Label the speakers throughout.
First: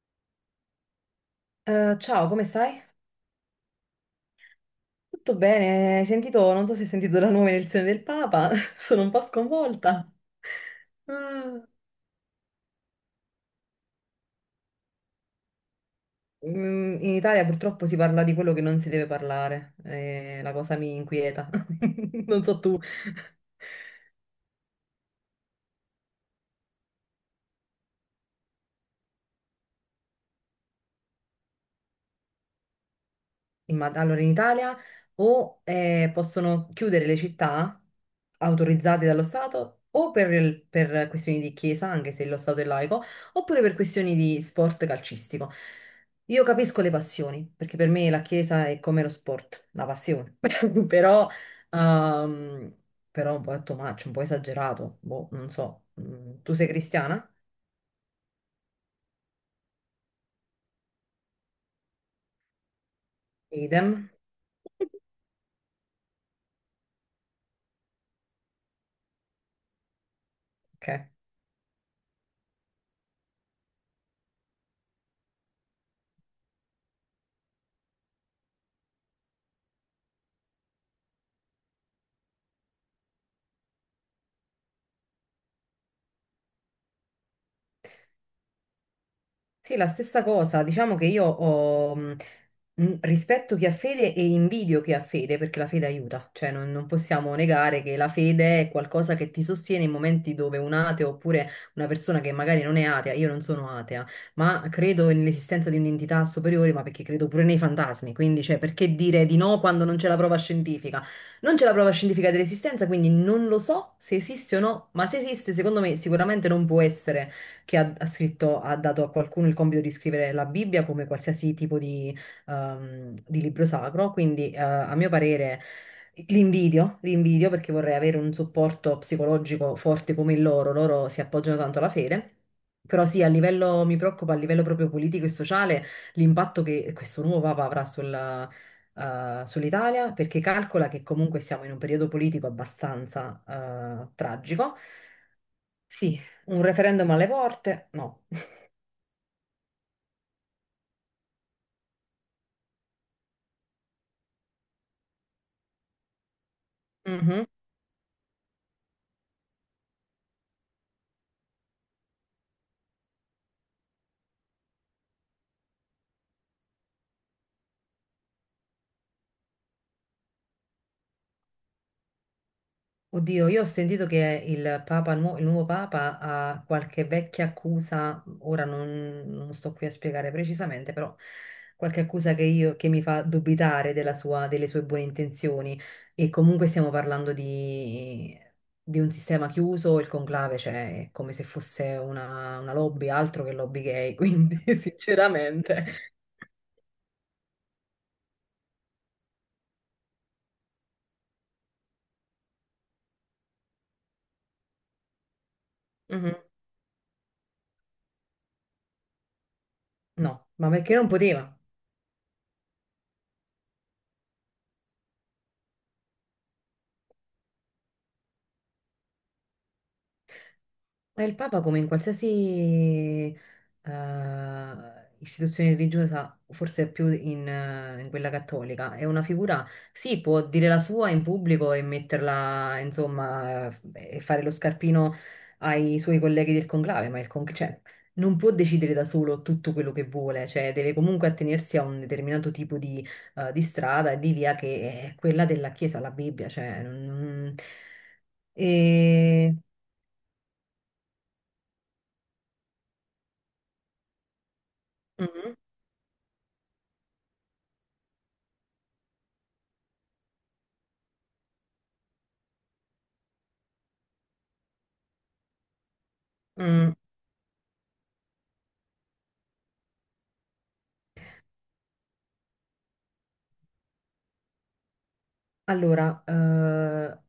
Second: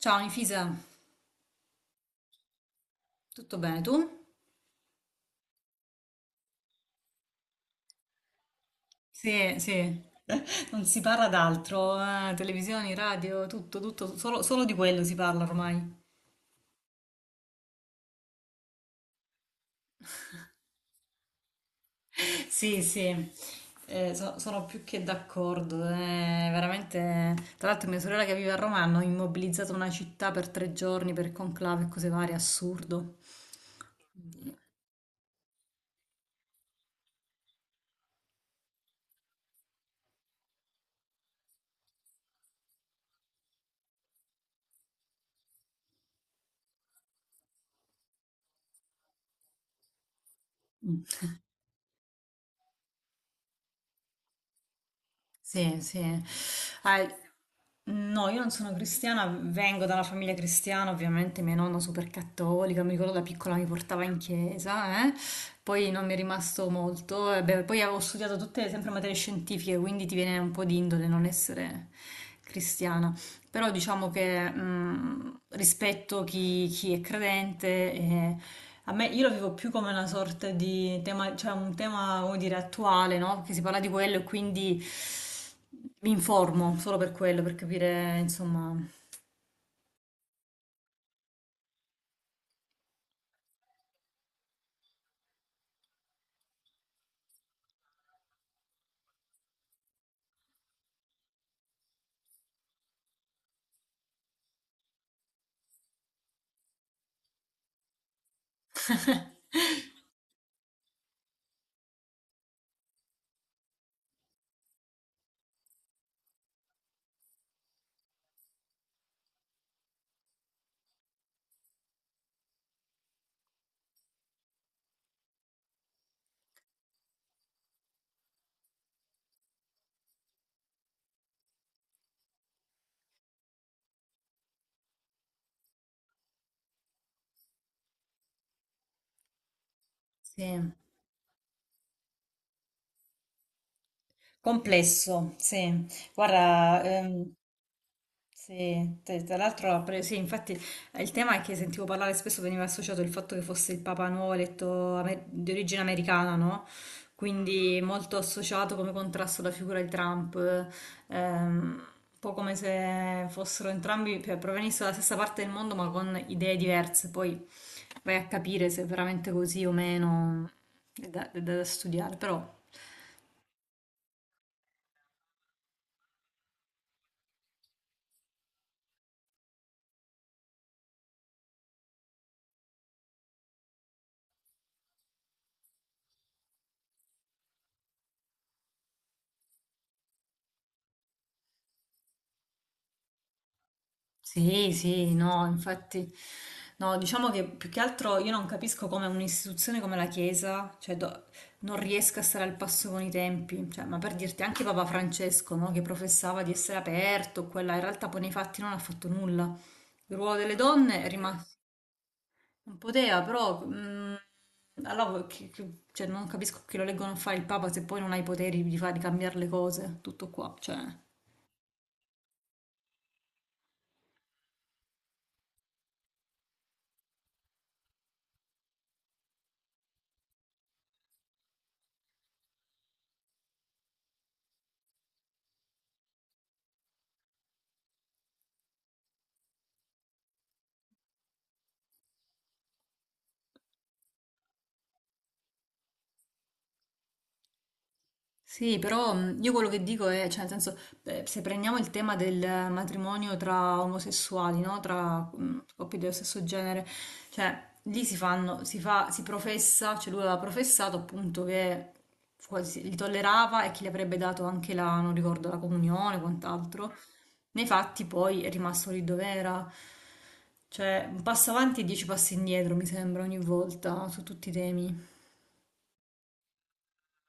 Speaker 1: Ciao Infisa,
Speaker 2: Ciao, come stai?
Speaker 1: tutto bene tu?
Speaker 2: Tutto bene? Hai sentito, non so se hai sentito la nuova elezione del Papa, sono un po'
Speaker 1: Sì, sì,
Speaker 2: sconvolta.
Speaker 1: non si parla
Speaker 2: Ah.
Speaker 1: d'altro, televisioni, radio, tutto, tutto, solo, solo di quello si parla ormai.
Speaker 2: In Italia purtroppo si parla di quello che non si deve parlare, la cosa mi inquieta. Non so tu.
Speaker 1: Sì, sì, sono più che d'accordo, veramente. Tra l'altro mia sorella che vive a Roma hanno immobilizzato una città per 3 giorni per conclave e cose varie, assurdo.
Speaker 2: Allora, in Italia o possono chiudere le città autorizzate dallo Stato o per questioni di chiesa, anche se lo Stato è laico, oppure per questioni di sport calcistico. Io capisco le passioni, perché per me la chiesa è come lo sport, la passione, però, ehm, però un po' è too much, un po' esagerato, boh, non
Speaker 1: Sì,
Speaker 2: so.
Speaker 1: sì.
Speaker 2: Tu sei
Speaker 1: Ah,
Speaker 2: cristiana?
Speaker 1: no, io non sono cristiana, vengo da una famiglia cristiana, ovviamente mia nonna super cattolica, mi ricordo da piccola mi portava
Speaker 2: Idem.
Speaker 1: in chiesa, eh. Poi non mi è rimasto molto, e beh, poi avevo studiato tutte sempre materie scientifiche, quindi ti viene un po' di
Speaker 2: Ok.
Speaker 1: indole non essere cristiana. Però diciamo che rispetto chi è credente, a me io lo vivo più come una sorta di tema, cioè un tema, come dire, attuale, no? Perché si parla di quello e quindi mi informo solo per quello, per capire, insomma.
Speaker 2: Sì, la stessa cosa, diciamo che io ho rispetto chi ha fede e invidio chi ha fede, perché la fede aiuta, cioè non possiamo negare che la fede è qualcosa che ti sostiene in momenti dove un ateo oppure una persona che magari non è atea, io non sono atea, ma credo nell'esistenza di un'entità superiore, ma perché credo pure nei fantasmi, quindi cioè, perché dire di no quando non c'è la prova scientifica? Non c'è la prova scientifica dell'esistenza, quindi non lo so se esiste o no, ma se esiste, secondo me sicuramente non può essere ha scritto, ha dato a qualcuno il compito di scrivere la Bibbia come qualsiasi tipo di libro sacro. Quindi, a mio parere, l'invidio, l'invidio perché vorrei avere un supporto psicologico forte come il loro. Loro si appoggiano tanto alla fede. Però sì, a livello, mi preoccupa a livello proprio politico e sociale l'impatto che questo nuovo Papa avrà sulla, sull'Italia, perché
Speaker 1: Sì.
Speaker 2: calcola che comunque siamo in un periodo politico abbastanza tragico,
Speaker 1: Complesso, sì.
Speaker 2: sì, un
Speaker 1: Guarda,
Speaker 2: referendum alle porte? No.
Speaker 1: Tra l'altro, sì, infatti il tema è che sentivo parlare spesso, veniva associato il fatto che fosse il Papa nuovo di origine americana, no?
Speaker 2: Mhm.
Speaker 1: Quindi molto associato come contrasto alla figura di Trump, ehm, un po' come se fossero entrambi, cioè, provenissero dalla stessa parte del mondo ma con idee diverse, poi vai a capire se è veramente così o meno, è da studiare, però.
Speaker 2: Oddio, io ho sentito che il nuovo Papa ha qualche vecchia accusa, ora non sto qui a spiegare precisamente, però qualche accusa che mi fa dubitare delle sue buone intenzioni. E comunque stiamo parlando di un sistema chiuso, il conclave, cioè è come se fosse una lobby, altro che lobby gay, quindi
Speaker 1: Sì, sì, no, infatti,
Speaker 2: sinceramente.
Speaker 1: no, diciamo che più che altro io non capisco come un'istituzione come la Chiesa non riesca a stare al passo con i tempi, cioè, ma per dirti anche Papa Francesco, no, che
Speaker 2: Mhm.
Speaker 1: professava di essere aperto, quella, in realtà poi nei fatti non ha fatto nulla. Il ruolo
Speaker 2: No,
Speaker 1: delle
Speaker 2: ma perché
Speaker 1: donne è
Speaker 2: non poteva?
Speaker 1: rimasto, non poteva, però, allora, cioè, non capisco che lo leggono a fare il Papa se poi non ha i poteri di fare, di cambiare le cose, tutto qua, cioè.
Speaker 2: Ma il Papa, come in qualsiasi istituzione religiosa, forse più in, in quella cattolica, è una figura, sì, può dire la sua in pubblico e metterla, insomma, e fare lo scarpino ai suoi colleghi del conclave, cioè, non può decidere da solo tutto quello che vuole, cioè deve comunque attenersi a un determinato tipo di strada e di via che è quella della Chiesa, la Bibbia, cioè... non-
Speaker 1: Sì, però io
Speaker 2: E...
Speaker 1: quello che dico è, cioè, nel senso, beh, se prendiamo il tema del matrimonio tra omosessuali, no? Tra
Speaker 2: Mhm,
Speaker 1: coppie dello stesso genere, cioè, lì si fanno, si fa, si professa, cioè lui aveva professato appunto che quasi li tollerava e che gli avrebbe dato anche la, non ricordo, la comunione o quant'altro.
Speaker 2: mm.
Speaker 1: Nei fatti poi è rimasto lì dove era. Cioè, un passo avanti e dieci passi indietro, mi sembra, ogni volta, su tutti i temi.
Speaker 2: Allora,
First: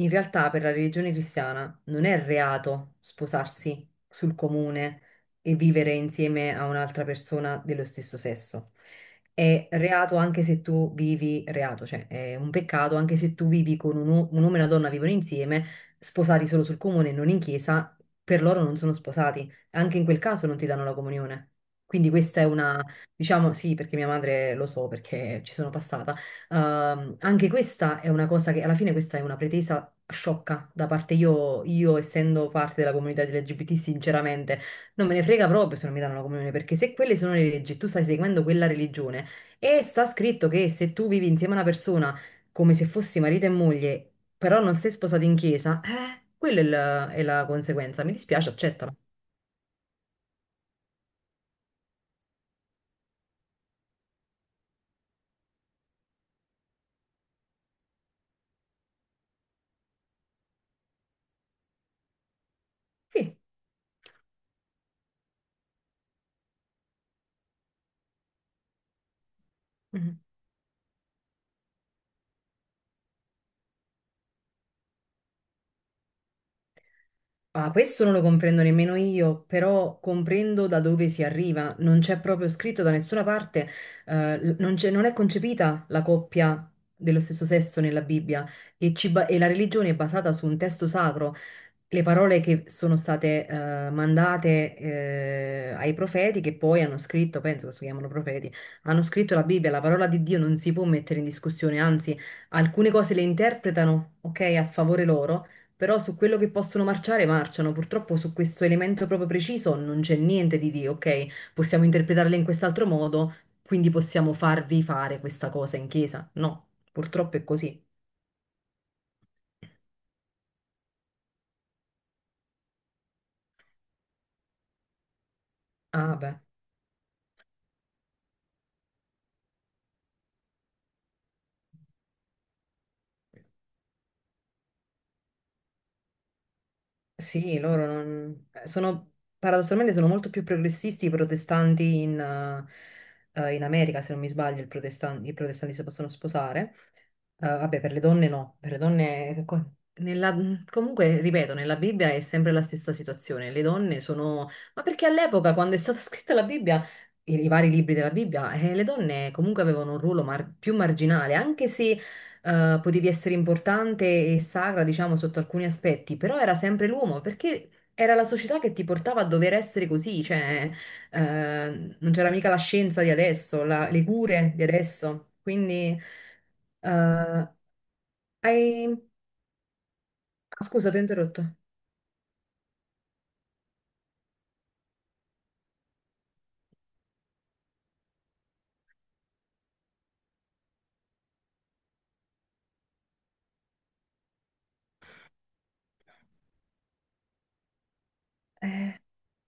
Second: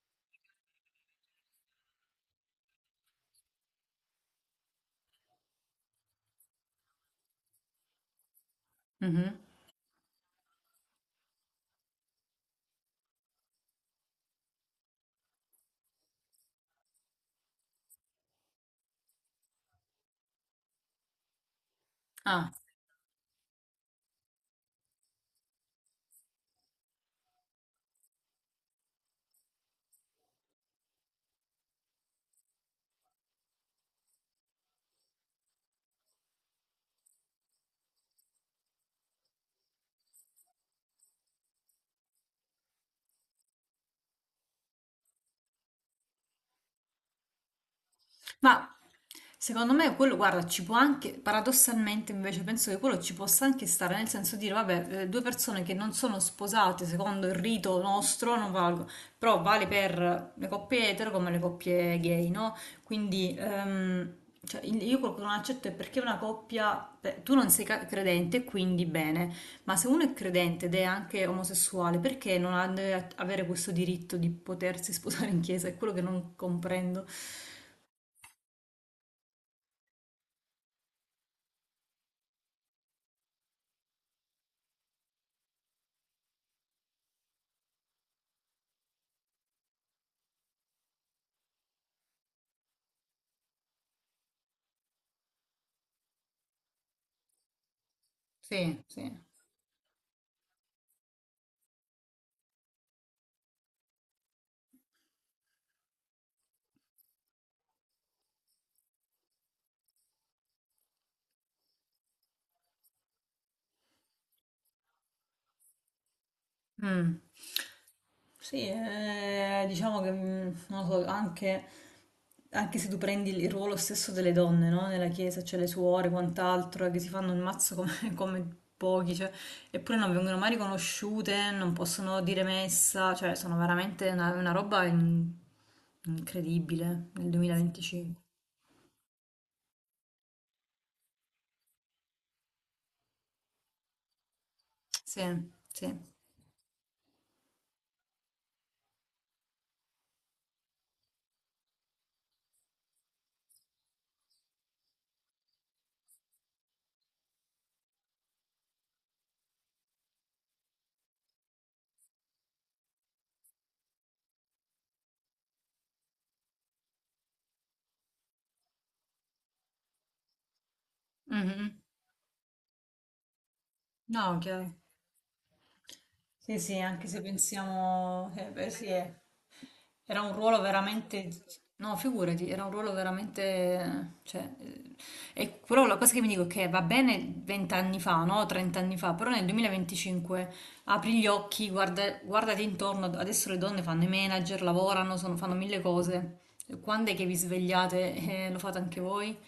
Speaker 2: in realtà per la religione cristiana non è reato sposarsi sul comune e vivere insieme a un'altra persona dello stesso sesso.
Speaker 1: Mhm.
Speaker 2: È reato anche se tu vivi, reato, cioè è un peccato anche se tu vivi con un uomo e una donna vivono insieme, sposati solo sul comune e non in chiesa, per loro non sono sposati. Anche in quel caso non ti danno la comunione. Quindi questa è
Speaker 1: Ah.
Speaker 2: una, diciamo, sì, perché mia madre lo so, perché ci sono passata. Anche questa è una cosa che alla fine questa è una pretesa sciocca da parte io essendo parte della comunità LGBT, sinceramente non me ne frega proprio se non mi danno la comunione, perché se quelle sono le leggi, e tu stai seguendo quella religione e sta scritto che se tu vivi insieme a una persona come se fossi marito e moglie, però non sei sposato in chiesa, quella è è la conseguenza. Mi dispiace,
Speaker 1: Ma
Speaker 2: accettala.
Speaker 1: secondo me quello, guarda, ci può anche, paradossalmente invece penso che quello ci possa anche stare, nel senso dire, vabbè, due persone che non sono sposate secondo il rito nostro non valgono, però vale per le coppie etero come le coppie gay, no? Quindi
Speaker 2: Sì.
Speaker 1: cioè, io quello che non accetto è perché una coppia, beh, tu non sei credente, quindi bene, ma se uno è
Speaker 2: Mhm.
Speaker 1: credente ed è anche omosessuale, perché non ha- deve avere questo diritto di potersi sposare in chiesa? È quello che non comprendo.
Speaker 2: Ah, questo non lo comprendo nemmeno io, però comprendo da dove si arriva. Non c'è proprio scritto da nessuna parte, non c'è- non è concepita la coppia dello stesso sesso nella Bibbia e, e la religione è basata su un testo sacro. Le parole che sono state mandate ai profeti, che poi hanno scritto, penso che si chiamano profeti,
Speaker 1: Sì,
Speaker 2: hanno
Speaker 1: sì.
Speaker 2: scritto la Bibbia, la parola di Dio non si può mettere in discussione, anzi, alcune cose le interpretano, ok, a favore loro, però su quello che possono marciare, marciano. Purtroppo su questo elemento proprio preciso non c'è niente di, ok, possiamo interpretarle in quest'altro modo, quindi possiamo farvi fare questa cosa in chiesa. No,
Speaker 1: Mm.
Speaker 2: purtroppo è così.
Speaker 1: Sì, diciamo che non lo so, anche, anche se tu prendi il ruolo stesso delle donne, no? Nella chiesa c'è le suore,
Speaker 2: Ah, beh,
Speaker 1: quant'altro, che si fanno il mazzo come, come pochi, cioè, eppure non vengono mai riconosciute, non possono dire messa, cioè sono veramente una roba incredibile nel
Speaker 2: sì, loro
Speaker 1: 2025.
Speaker 2: non... sono, paradossalmente sono molto più progressisti i protestanti in, in America, se non mi sbaglio,
Speaker 1: Sì,
Speaker 2: i protestanti si
Speaker 1: sì.
Speaker 2: possono sposare. Ah, vabbè, per le donne no, per le donne... comunque, ripeto, nella Bibbia è sempre la stessa situazione. Le donne sono... Ma perché all'epoca, quando è stata scritta la Bibbia, i vari libri della Bibbia, le donne comunque avevano un ruolo più marginale, anche se potevi essere importante e sacra, diciamo, sotto alcuni aspetti, però era sempre l'uomo, perché era la società che ti portava a dover essere così, cioè
Speaker 1: Mhm.
Speaker 2: non c'era mica la scienza di adesso, le
Speaker 1: No,
Speaker 2: cure di
Speaker 1: chiaro.
Speaker 2: adesso, quindi...
Speaker 1: Sì, sì, anche se
Speaker 2: Eh,
Speaker 1: pensiamo, beh, sì,
Speaker 2: hai...
Speaker 1: era un ruolo
Speaker 2: ah, scusa, ti ho
Speaker 1: veramente,
Speaker 2: interrotto,
Speaker 1: no, figurati, era un ruolo veramente, cioè, e però la cosa che mi dico è che va bene 20 anni fa, no, 30 anni fa, però nel 2025 apri gli occhi, guarda, guardati intorno, adesso le donne fanno i manager, lavorano, fanno mille cose, quando è che vi svegliate e lo fate anche voi?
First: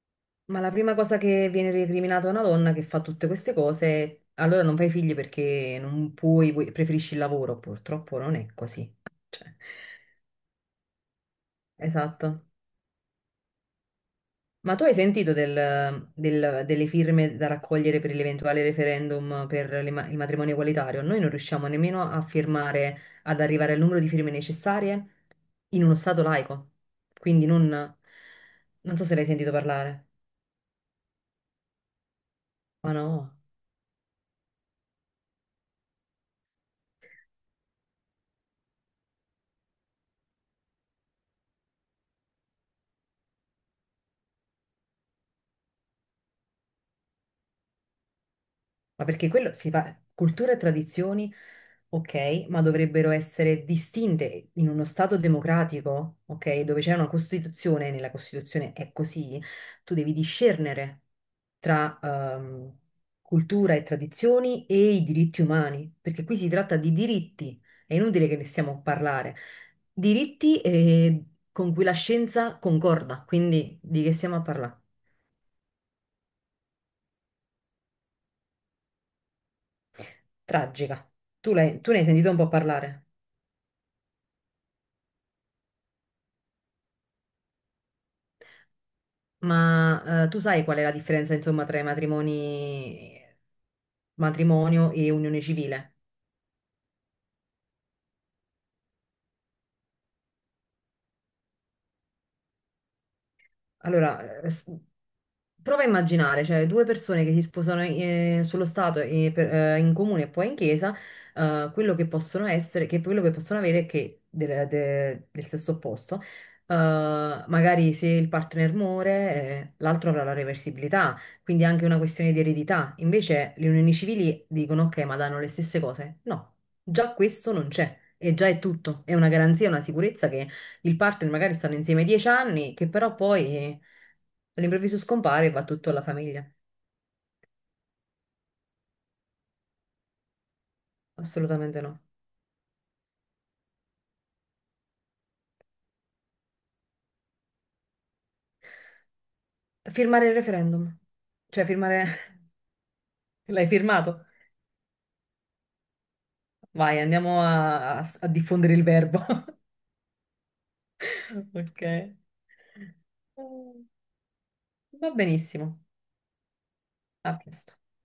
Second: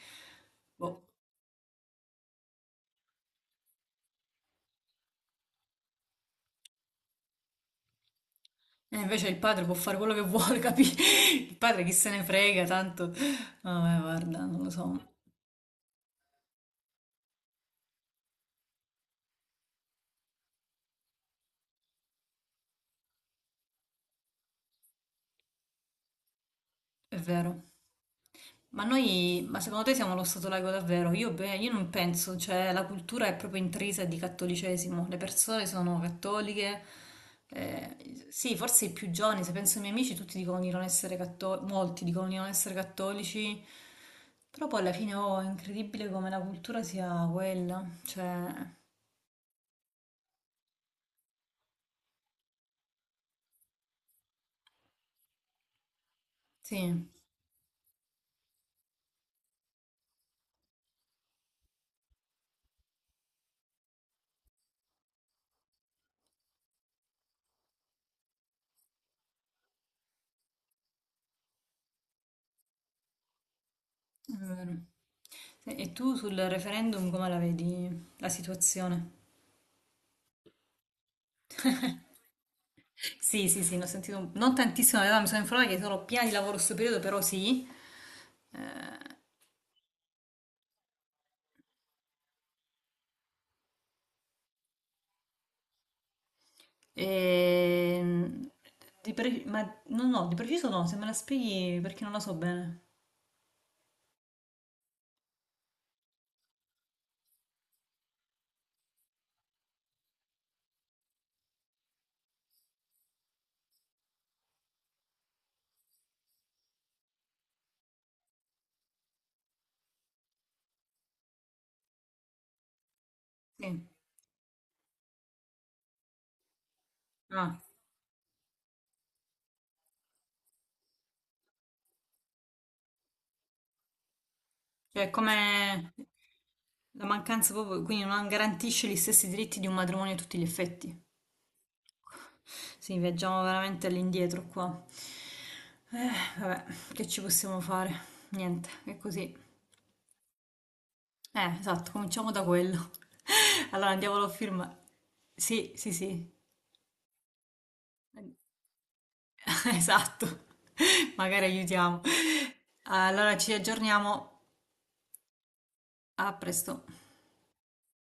Speaker 2: ma la prima
Speaker 1: Boh.
Speaker 2: cosa che viene recriminata a una donna che fa tutte queste cose, allora non fai figli perché non puoi, preferisci il lavoro, purtroppo non è così.
Speaker 1: E invece il
Speaker 2: Cioè,
Speaker 1: padre può fare quello che vuole, capito? Il padre chi se ne
Speaker 2: esatto.
Speaker 1: frega, tanto... Vabbè, guarda, non lo
Speaker 2: Ma tu hai
Speaker 1: so,
Speaker 2: sentito delle firme da raccogliere per l'eventuale referendum per le il matrimonio egualitario? Noi non riusciamo nemmeno a firmare, ad arrivare al numero di firme necessarie in uno stato laico.
Speaker 1: è
Speaker 2: Quindi
Speaker 1: vero.
Speaker 2: non...
Speaker 1: Ma
Speaker 2: Non so se l'hai
Speaker 1: noi,
Speaker 2: sentito
Speaker 1: ma secondo te
Speaker 2: parlare.
Speaker 1: siamo lo Stato laico davvero? Io, beh, io non penso, cioè la
Speaker 2: Ma
Speaker 1: cultura
Speaker 2: no,
Speaker 1: è proprio intrisa di cattolicesimo, le persone sono cattoliche, sì, forse i più giovani, se penso ai miei amici, tutti dicono di non essere cattolici, molti dicono di non essere cattolici, però poi alla fine oh, è incredibile come la cultura sia quella, cioè,
Speaker 2: ma perché quello si fa, cultura e tradizioni, ok, ma dovrebbero essere distinte in uno Stato democratico, ok, dove c'è
Speaker 1: sì.
Speaker 2: una Costituzione, nella Costituzione è così, tu devi discernere tra cultura e tradizioni e i diritti umani, perché qui si tratta di diritti, è inutile che ne stiamo a parlare, diritti con cui la scienza concorda, quindi di che
Speaker 1: È
Speaker 2: stiamo a
Speaker 1: vero.
Speaker 2: parlare?
Speaker 1: Sì, e tu sul referendum come la vedi la situazione?
Speaker 2: Tragica. Tu, tu ne hai sentito un po' parlare?
Speaker 1: Sì, sì, sì, ne ho sentito non tantissimo, in realtà mi sono informata che sono piena di lavoro in questo periodo, però sì. Eh,
Speaker 2: Ma tu sai qual è la differenza, insomma, tra matrimonio e unione civile?
Speaker 1: ehm, di pre- ma no, no, di preciso no, se me la spieghi perché non la so bene.
Speaker 2: Allora, prova a immaginare, cioè due persone che si sposano sullo Stato e in comune e poi in chiesa, quello che possono essere, che quello che possono avere è che del, del sesso opposto, magari se il partner muore, l'altro avrà la reversibilità, quindi è anche una questione di eredità. Invece le
Speaker 1: Sì.
Speaker 2: unioni civili dicono ok, ma danno le stesse cose. No, già questo
Speaker 1: Ah,
Speaker 2: non c'è e già è tutto, è una garanzia, una sicurezza, il partner magari stanno insieme 10 anni, che però poi all'improvviso
Speaker 1: cioè
Speaker 2: scompare e va tutto
Speaker 1: come
Speaker 2: alla famiglia.
Speaker 1: la mancanza proprio, quindi non garantisce gli stessi diritti di un matrimonio a tutti gli effetti.
Speaker 2: Assolutamente no.
Speaker 1: Sì, viaggiamo veramente all'indietro qua. Eh, vabbè, che ci possiamo fare? Niente, è così.
Speaker 2: Firmare il referendum. Cioè,
Speaker 1: Esatto, cominciamo
Speaker 2: firmare...
Speaker 1: da quello.
Speaker 2: L'hai
Speaker 1: Allora andiamolo
Speaker 2: firmato?
Speaker 1: a firmare. Sì, sì, sì.
Speaker 2: Vai, andiamo a, a diffondere il verbo.
Speaker 1: Esatto. Magari
Speaker 2: Ok.
Speaker 1: aiutiamo. Allora ci aggiorniamo.
Speaker 2: Va benissimo.
Speaker 1: A presto.
Speaker 2: A presto.